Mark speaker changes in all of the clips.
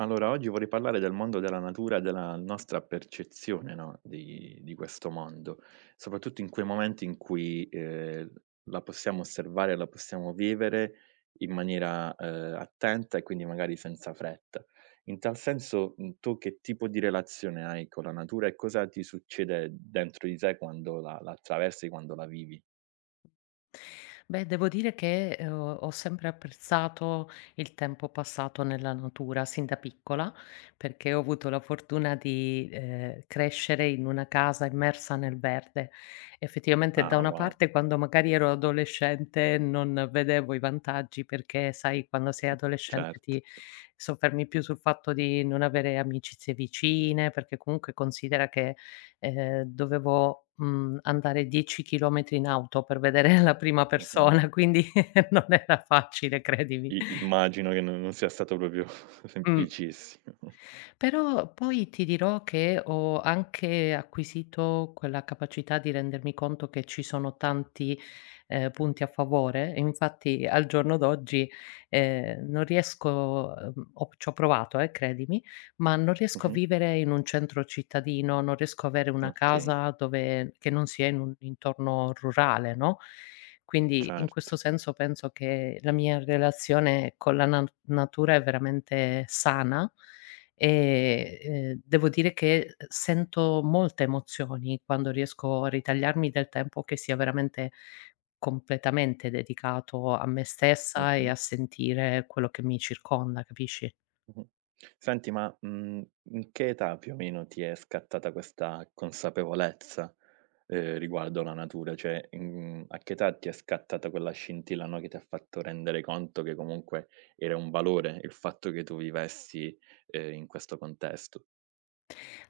Speaker 1: Allora, oggi vorrei parlare del mondo della natura e della nostra percezione, no, di questo mondo, soprattutto in quei momenti in cui, la possiamo osservare, la possiamo vivere in maniera, attenta e quindi magari senza fretta. In tal senso, tu che tipo di relazione hai con la natura e cosa ti succede dentro di te quando la attraversi, quando la vivi?
Speaker 2: Beh, devo dire che, ho sempre apprezzato il tempo passato nella natura sin da piccola, perché ho avuto la fortuna di, crescere in una casa immersa nel verde. Effettivamente da
Speaker 1: Ah,
Speaker 2: una
Speaker 1: wow,
Speaker 2: parte quando magari ero adolescente non vedevo i vantaggi, perché sai quando sei adolescente
Speaker 1: cert
Speaker 2: ti soffermi più sul fatto di non avere amicizie vicine, perché comunque considera che dovevo, andare 10 chilometri in auto per vedere la prima
Speaker 1: mh-mh.
Speaker 2: persona, quindi non era facile, credimi.
Speaker 1: I Immagino che non sia stato proprio
Speaker 2: Mh.
Speaker 1: semplicissimo.
Speaker 2: Però poi ti dirò che ho anche acquisito quella capacità di rendermi conto che ci sono tanti, punti a favore e infatti al giorno d'oggi, non riesco, ho c'ho provato, credimi, ma non riesco a
Speaker 1: Mh-mh.
Speaker 2: vivere in un centro cittadino, non riesco ad avere una
Speaker 1: Okay,
Speaker 2: casa dove che non sia in un intorno rurale, no, quindi in
Speaker 1: certo.
Speaker 2: questo senso penso che la mia relazione con la na natura è veramente sana e, devo dire che sento molte emozioni quando riesco a ritagliarmi del tempo che sia veramente completamente dedicato a me stessa e
Speaker 1: Mh-mh,
Speaker 2: a sentire quello che mi circonda, capisci?
Speaker 1: mh-mh. Senti, ma, in che età più o meno ti è scattata questa consapevolezza, riguardo la natura? Cioè, a che età ti è scattata quella scintilla, no, che ti ha fatto rendere conto che comunque era un valore il fatto che tu vivessi, in questo contesto?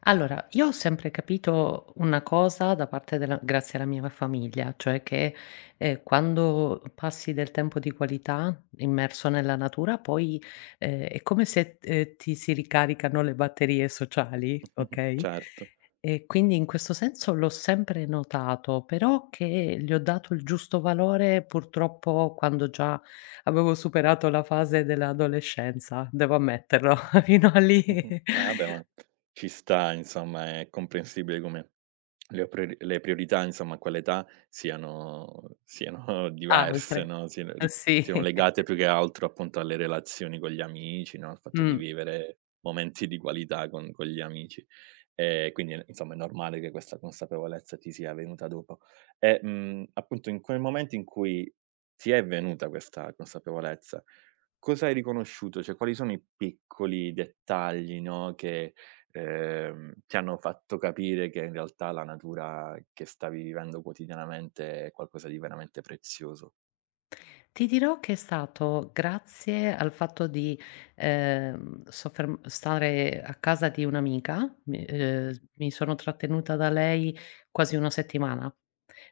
Speaker 2: Allora, io ho sempre capito una cosa da parte della grazie alla mia famiglia, cioè che, quando passi del tempo di qualità immerso nella natura poi, è come se, ti si ricaricano le batterie sociali, okay,
Speaker 1: Certo.
Speaker 2: e quindi in questo senso l'ho sempre notato, però che gli ho dato il giusto valore purtroppo quando già avevo superato la fase dell'adolescenza, devo ammetterlo. Fino a lì
Speaker 1: Mh-mh. Ah, beh, ma ci sta insomma, è comprensibile come le priorità insomma a quell'età siano diverse,
Speaker 2: altre.
Speaker 1: no,
Speaker 2: Eh sì,
Speaker 1: siano legate più che altro appunto alle relazioni con gli amici, no, al fatto di
Speaker 2: mh.
Speaker 1: vivere momenti di qualità con gli amici. E quindi è insomma è normale che questa consapevolezza ti sia venuta dopo. E, appunto in quel momento in cui ti è venuta questa consapevolezza, cosa hai riconosciuto? Cioè quali sono i piccoli dettagli, no, che ti hanno fatto capire che in realtà la natura che stavi vivendo quotidianamente è qualcosa di veramente prezioso.
Speaker 2: Ti dirò che è stato grazie al fatto di, sofferm stare a casa di un'amica, mi sono trattenuta da lei quasi 1 settimana,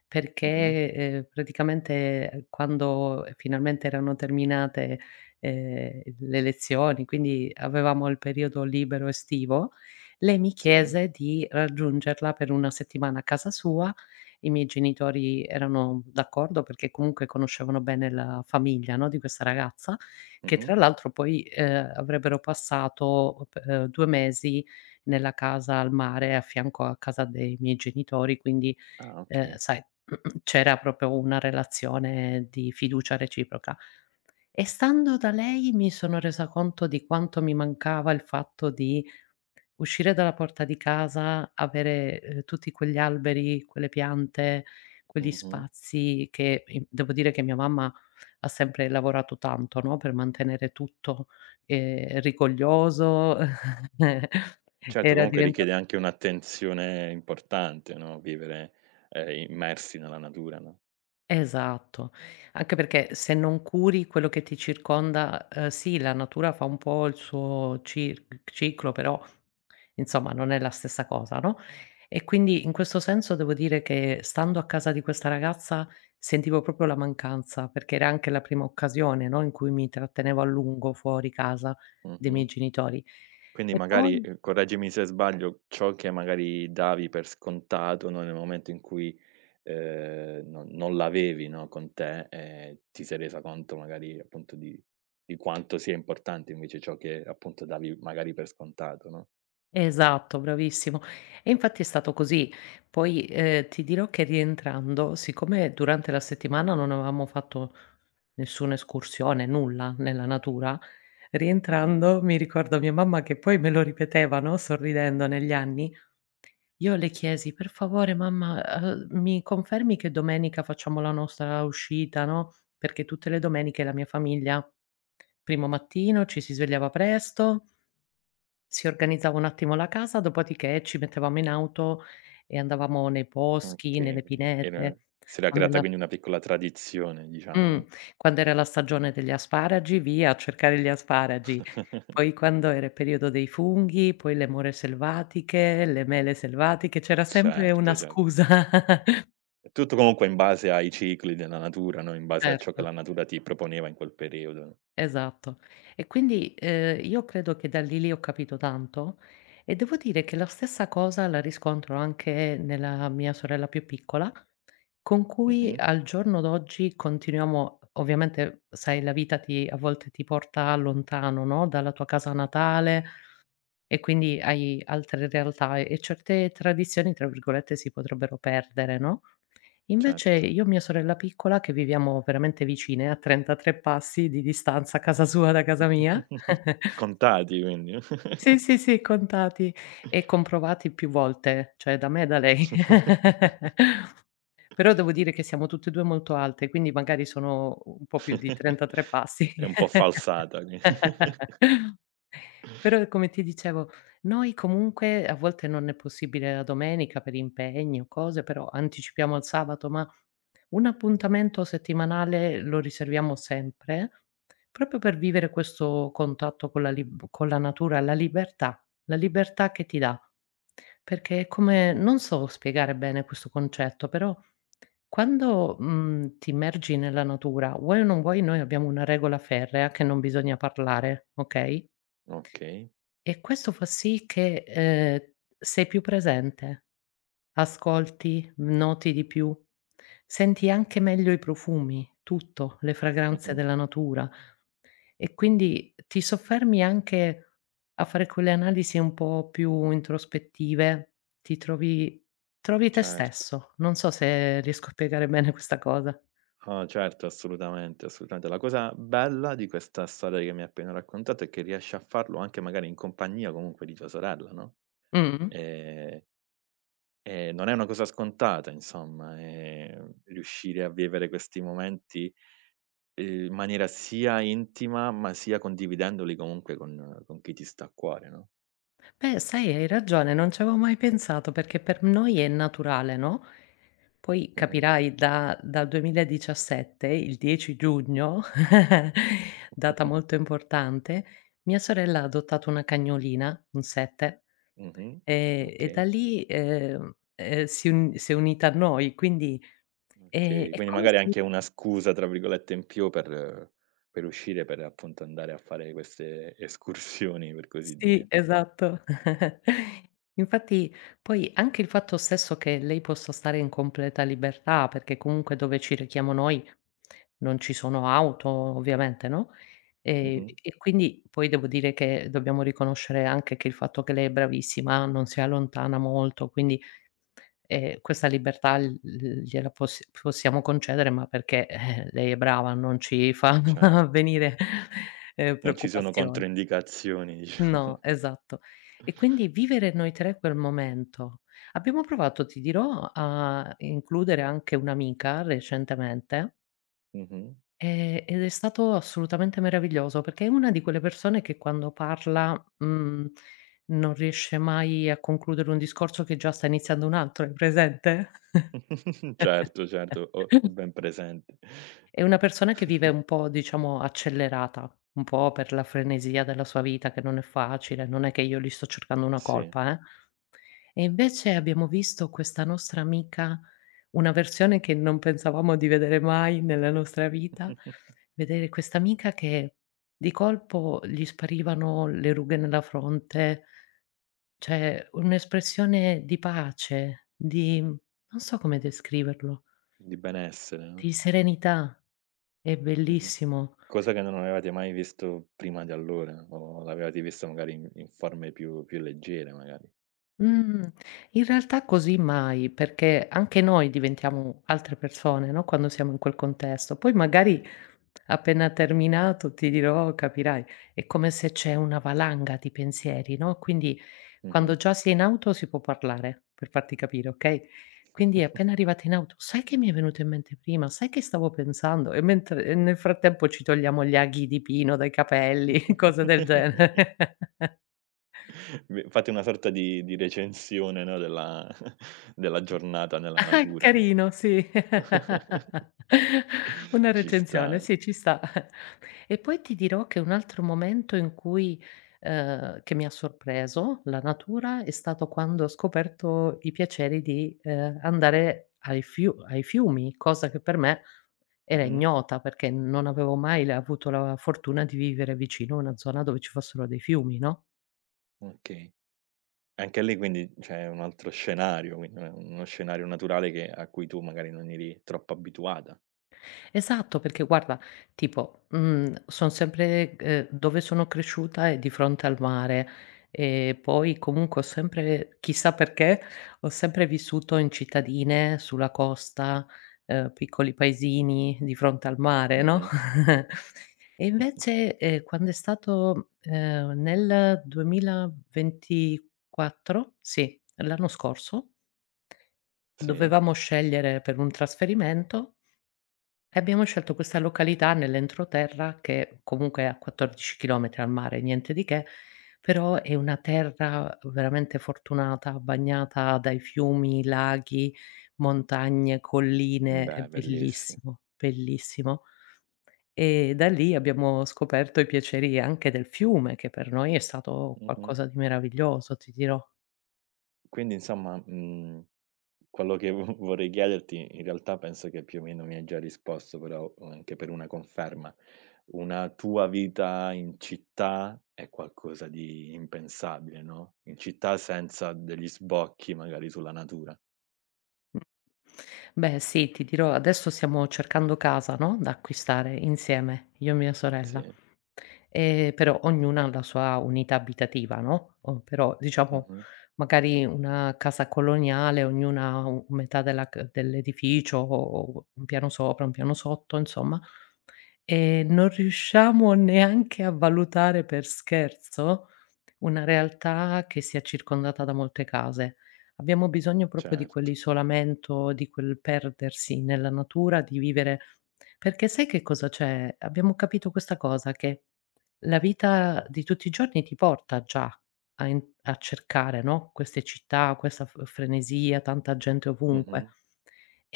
Speaker 2: perché,
Speaker 1: Mh-mh.
Speaker 2: praticamente quando finalmente erano terminate, le lezioni, quindi avevamo il periodo libero estivo, lei mi
Speaker 1: Sì.
Speaker 2: chiese di raggiungerla per 1 settimana a casa sua. I miei genitori erano d'accordo perché comunque conoscevano bene la famiglia, no, di questa ragazza, che
Speaker 1: Mh-mh.
Speaker 2: tra l'altro poi, avrebbero passato p 2 mesi nella casa al mare a fianco a casa dei miei genitori, quindi,
Speaker 1: Ah, okay.
Speaker 2: sai, c'era proprio una relazione di fiducia reciproca. E stando da lei mi sono resa conto di quanto mi mancava il fatto di uscire dalla porta di casa, avere, tutti quegli alberi, quelle piante, quegli
Speaker 1: Mh-mh.
Speaker 2: spazi che i devo dire che mia mamma ha sempre lavorato tanto, no, per mantenere tutto, rigoglioso,
Speaker 1: Certo,
Speaker 2: era
Speaker 1: comunque
Speaker 2: diventa
Speaker 1: richiede anche un'attenzione importante, no, vivere, immersi nella natura, no?
Speaker 2: esatto, anche perché se non curi quello che ti circonda, sì, la natura fa un po' il suo cir ciclo, però insomma non è la stessa cosa, no, e quindi in questo senso devo dire che stando a casa di questa ragazza sentivo proprio la mancanza, perché era anche la prima occasione, no, in cui mi trattenevo a lungo fuori casa dei miei
Speaker 1: Mh-mh.
Speaker 2: genitori.
Speaker 1: Quindi
Speaker 2: E
Speaker 1: magari,
Speaker 2: poi
Speaker 1: correggimi se sbaglio, ciò che magari davi per scontato, no, nel momento in cui non l'avevi, no, con te, e ti sei resa conto magari appunto di quanto sia importante invece ciò che appunto davi magari per scontato, no?
Speaker 2: esatto, bravissimo. E infatti è stato così. Poi, ti dirò che rientrando, siccome durante la settimana non avevamo fatto nessuna escursione, nulla nella natura,
Speaker 1: Mh-mh.
Speaker 2: rientrando mi ricordo mia mamma che poi me lo ripeteva, no, sorridendo negli anni, io le chiesi: "Per favore mamma, mi confermi che domenica facciamo la nostra uscita, no?" Perché tutte le domeniche la mia famiglia, primo mattino ci si svegliava presto, si organizzava un attimo la casa, dopodiché ci mettevamo in auto e andavamo nei boschi,
Speaker 1: Okay,
Speaker 2: nelle
Speaker 1: quindi era
Speaker 2: pinete,
Speaker 1: si era
Speaker 2: quando
Speaker 1: creata
Speaker 2: era
Speaker 1: quindi una piccola tradizione diciamo,
Speaker 2: mh,
Speaker 1: no?
Speaker 2: quando era la stagione degli asparagi, via a cercare gli asparagi. Poi quando era il periodo dei funghi, poi le more selvatiche, le mele selvatiche, c'era sempre una
Speaker 1: Certo, cer
Speaker 2: scusa.
Speaker 1: tutto comunque in base ai cicli della natura, no, in base a ciò
Speaker 2: Certo,
Speaker 1: che la natura ti proponeva in quel periodo, no?
Speaker 2: esatto. E quindi, io credo che da lì ho capito tanto e devo dire che la stessa cosa la riscontro anche nella mia sorella più piccola, con cui
Speaker 1: Mh-mh.
Speaker 2: al giorno d'oggi continuiamo. Ovviamente, sai, la vita ti a volte ti porta lontano, no, dalla tua casa natale e quindi hai altre realtà e certe "tradizioni" tra virgolette si potrebbero perdere, no, invece
Speaker 1: Certo.
Speaker 2: io e mia sorella piccola, che viviamo veramente vicine, a 33 passi di distanza casa sua da casa mia.
Speaker 1: Contati quindi.
Speaker 2: Sì, sì, sì, contati e comprovati più volte, cioè da me e da lei. Però devo dire che siamo tutte e 2 molto alte, quindi magari sono un po' più di 33 passi.
Speaker 1: È un po' falsata qui.
Speaker 2: Però come ti dicevo, noi comunque a volte non è possibile la domenica per impegni o cose, però anticipiamo al sabato, ma un appuntamento settimanale lo riserviamo sempre, proprio per vivere questo contatto con la lib con la natura, la libertà che ti dà. Perché è come
Speaker 1: Mh-mh,
Speaker 2: non so spiegare bene questo concetto, però quando, ti immergi nella natura, vuoi o non vuoi, noi abbiamo una regola ferrea che non bisogna parlare, okay,
Speaker 1: okay,
Speaker 2: e questo fa sì che, sei più presente, ascolti, noti di più, senti anche meglio i profumi, tutto, le fragranze
Speaker 1: mh-mh,
Speaker 2: della natura, e quindi ti soffermi anche a fare quelle analisi un po' più introspettive, ti trovi trovi te
Speaker 1: certo.
Speaker 2: stesso. Non so se riesco a spiegare bene questa cosa.
Speaker 1: Ah, certo, assolutamente, assolutamente. La cosa bella di questa storia che mi hai appena raccontato è che riesci a farlo anche magari in compagnia comunque di tua sorella, no,
Speaker 2: Mh.
Speaker 1: ehm, e non è una cosa scontata insomma, riuscire a vivere questi momenti, in maniera sia intima, ma sia condividendoli comunque con chi ti sta a cuore, no,
Speaker 2: Beh, sai, hai ragione, non ci avevo mai pensato perché per noi è naturale, no, poi
Speaker 1: mh-mh,
Speaker 2: capirai da dal 2017, il 10 giugno, data
Speaker 1: mh-mh,
Speaker 2: molto importante, mia sorella ha adottato una cagnolina, un setter,
Speaker 1: mh-mh,
Speaker 2: e da
Speaker 1: okay.
Speaker 2: lì, si è unita a noi, quindi,
Speaker 1: Okay,
Speaker 2: è
Speaker 1: quindi
Speaker 2: come
Speaker 1: magari
Speaker 2: se
Speaker 1: anche una "scusa" tra virgolette in più per uscire, per appunto andare a fare queste escursioni, per così
Speaker 2: sì,
Speaker 1: dire.
Speaker 2: esatto. Infatti poi anche il fatto stesso che lei possa stare in completa libertà, perché comunque dove ci rechiamo noi non ci sono auto, ovviamente, no,
Speaker 1: Mh-mh,
Speaker 2: e quindi poi devo dire che dobbiamo riconoscere anche che il fatto che lei è bravissima, non si allontana molto, quindi, questa libertà l l gliela possiamo concedere, ma perché, lei è brava, non ci fa
Speaker 1: certo.
Speaker 2: venire,
Speaker 1: Non ci sono
Speaker 2: preoccupazioni.
Speaker 1: controindicazioni dicia
Speaker 2: No, esatto. E quindi vivere noi 3 quel momento. Abbiamo provato, ti dirò, a includere anche un'amica recentemente,
Speaker 1: mh-mh.
Speaker 2: ed è stato assolutamente meraviglioso, perché è una di quelle persone che quando parla, non riesce mai a concludere un discorso che già sta iniziando un altro, hai presente?
Speaker 1: Certo, certo, ho ben presente.
Speaker 2: È una persona che vive un po', diciamo, accelerata, un po' per la frenesia della sua vita che non è facile, non è che io gli sto cercando una
Speaker 1: Sì,
Speaker 2: colpa, eh. E invece abbiamo visto questa nostra amica, una versione che non pensavamo di vedere mai nella nostra vita, vedere questa amica che di colpo gli sparivano le rughe nella fronte, cioè un'espressione di pace, di non so come descriverlo,
Speaker 1: di benessere, no,
Speaker 2: di serenità. È
Speaker 1: mh-mh.
Speaker 2: bellissimo.
Speaker 1: Cosa che non avevate mai visto prima di allora, o l'avevate vista magari in in forme più leggere magari.
Speaker 2: Mhmm, In realtà così mai, perché anche noi diventiamo altre persone, no, quando siamo in quel contesto. Poi magari appena terminato ti dirò: "Oh, capirai". È come se c'è una valanga di pensieri, no, quindi
Speaker 1: Mh-mh.
Speaker 2: quando già sei in auto si può parlare, per farti capire, okay, quindi appena arrivata in auto: "Sai che mi è venuto in mente prima? Sai che stavo pensando?" E mentre e nel frattempo ci togliamo gli aghi di pino dai capelli, cose del genere.
Speaker 1: V fate una sorta di recensione, no, della della giornata nella
Speaker 2: Ah,
Speaker 1: natura, no?
Speaker 2: carino, sì. Una
Speaker 1: Ci sta.
Speaker 2: recensione, sì, ci sta. E poi ti dirò che un altro momento in cui che mi ha sorpreso la natura è stato quando ho scoperto i piaceri di, andare ai fiumi, cosa che per me era
Speaker 1: Mh-mh.
Speaker 2: ignota, perché non avevo mai la avuto la fortuna di vivere vicino a una zona dove ci fossero dei fiumi, no?
Speaker 1: Okay. Anche lì quindi c'è un altro scenario, quindi non è uno scenario naturale che a cui tu magari non eri troppo abituata.
Speaker 2: Esatto, perché guarda, tipo, son sempre dove sono cresciuta è di fronte al mare, e poi comunque ho sempre chissà perché, ho sempre vissuto in cittadine, sulla costa, piccoli paesini di fronte al mare, no,
Speaker 1: Mh-mh.
Speaker 2: e invece, quando è stato, nel 2024, sì, l'anno scorso,
Speaker 1: Sì.
Speaker 2: dovevamo scegliere per un trasferimento e abbiamo scelto questa località nell'entroterra che comunque è a 14 chilometri al mare, niente di che, però è una terra veramente fortunata, bagnata dai fiumi, laghi, montagne, colline, è
Speaker 1: Beh, bellissimo.
Speaker 2: bellissimo, bellissimo. E da lì abbiamo scoperto i piaceri anche del fiume, che per noi è stato
Speaker 1: Mh-mh.
Speaker 2: qualcosa di meraviglioso, ti dirò.
Speaker 1: Quindi insomma, mhmm. Quello che vo vorrei chiederti, in realtà penso che più o meno mi hai già risposto, però anche per una conferma. Una tua vita in città è qualcosa di impensabile, no, in città senza degli sbocchi magari sulla natura.
Speaker 2: Beh sì, ti dirò, adesso stiamo cercando casa, no, da acquistare insieme, io e mia
Speaker 1: Sì,
Speaker 2: sorella. Però ognuna ha la sua unità abitativa, no, o però diciamo
Speaker 1: mh-mh,
Speaker 2: magari una casa coloniale, ognuna ha u metà della c dell'edificio o un piano sopra, un piano sotto, insomma. E non riusciamo neanche a valutare per scherzo una realtà che sia circondata da molte case. Abbiamo bisogno proprio di
Speaker 1: certo.
Speaker 2: quell'isolamento, di quel perdersi nella natura, di vivere perché sai che cosa c'è? Abbiamo capito questa cosa, che la vita di tutti i giorni ti porta già a cercare, no, queste città, questa f frenesia, tanta gente ovunque.
Speaker 1: Mh-mh.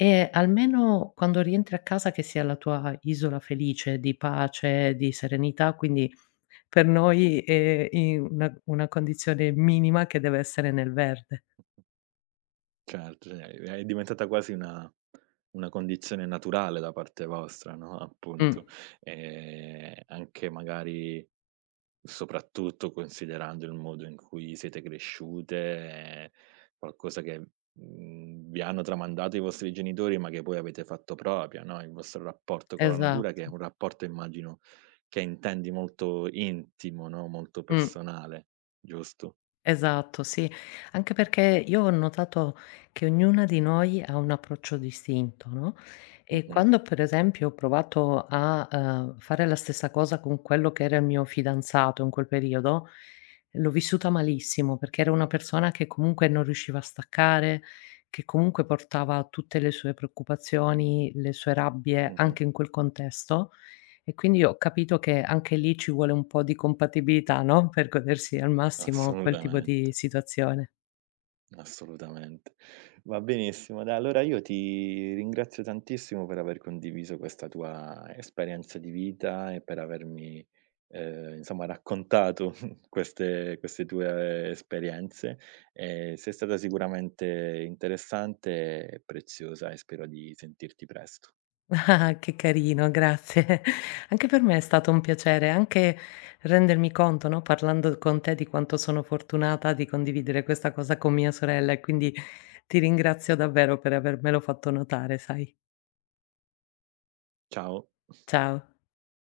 Speaker 2: E almeno quando rientri a casa che sia la tua isola felice, di pace, di serenità, quindi per noi è in una condizione minima che deve essere nel verde.
Speaker 1: Certo, cioè è diventata quasi una condizione naturale da parte vostra, no,
Speaker 2: Mh,
Speaker 1: appunto. Anche magari soprattutto considerando il modo in cui siete cresciute, eh, qualcosa che, vi hanno tramandato i vostri genitori, ma che poi avete fatto propria, no, il vostro rapporto con la natura,
Speaker 2: esatto.
Speaker 1: che è un rapporto immagino che intendi molto intimo, no, molto
Speaker 2: Mh.
Speaker 1: personale, giusto?
Speaker 2: Esatto, sì. Anche perché io ho notato che ognuna di noi ha un approccio distinto, no, e
Speaker 1: Mh-mh,
Speaker 2: quando per esempio ho provato a, fare la stessa cosa con quello che era il mio fidanzato in quel periodo, l'ho vissuta malissimo, perché era una persona che comunque non riusciva a staccare, che comunque portava tutte le sue preoccupazioni, le sue rabbie
Speaker 1: mh-mh,
Speaker 2: anche in quel contesto, e quindi ho capito che anche lì ci vuole un po' di compatibilità, no, per godersi al massimo quel tipo di
Speaker 1: assolutamente.
Speaker 2: situazione.
Speaker 1: Assolutamente. Va benissimo, dai, allora io ti ringrazio tantissimo per aver condiviso questa tua esperienza di vita e per avermi, insomma raccontato queste queste tue esperienze. Sei stata sicuramente interessante e preziosa e spero di sentirti presto.
Speaker 2: Ah, che carino, grazie. Anche per me è stato un piacere, anche rendermi conto, no, parlando con te di quanto sono fortunata di condividere questa cosa con mia sorella e quindi ti ringrazio davvero per avermelo fatto notare, sai.
Speaker 1: Ciao.
Speaker 2: Ciao.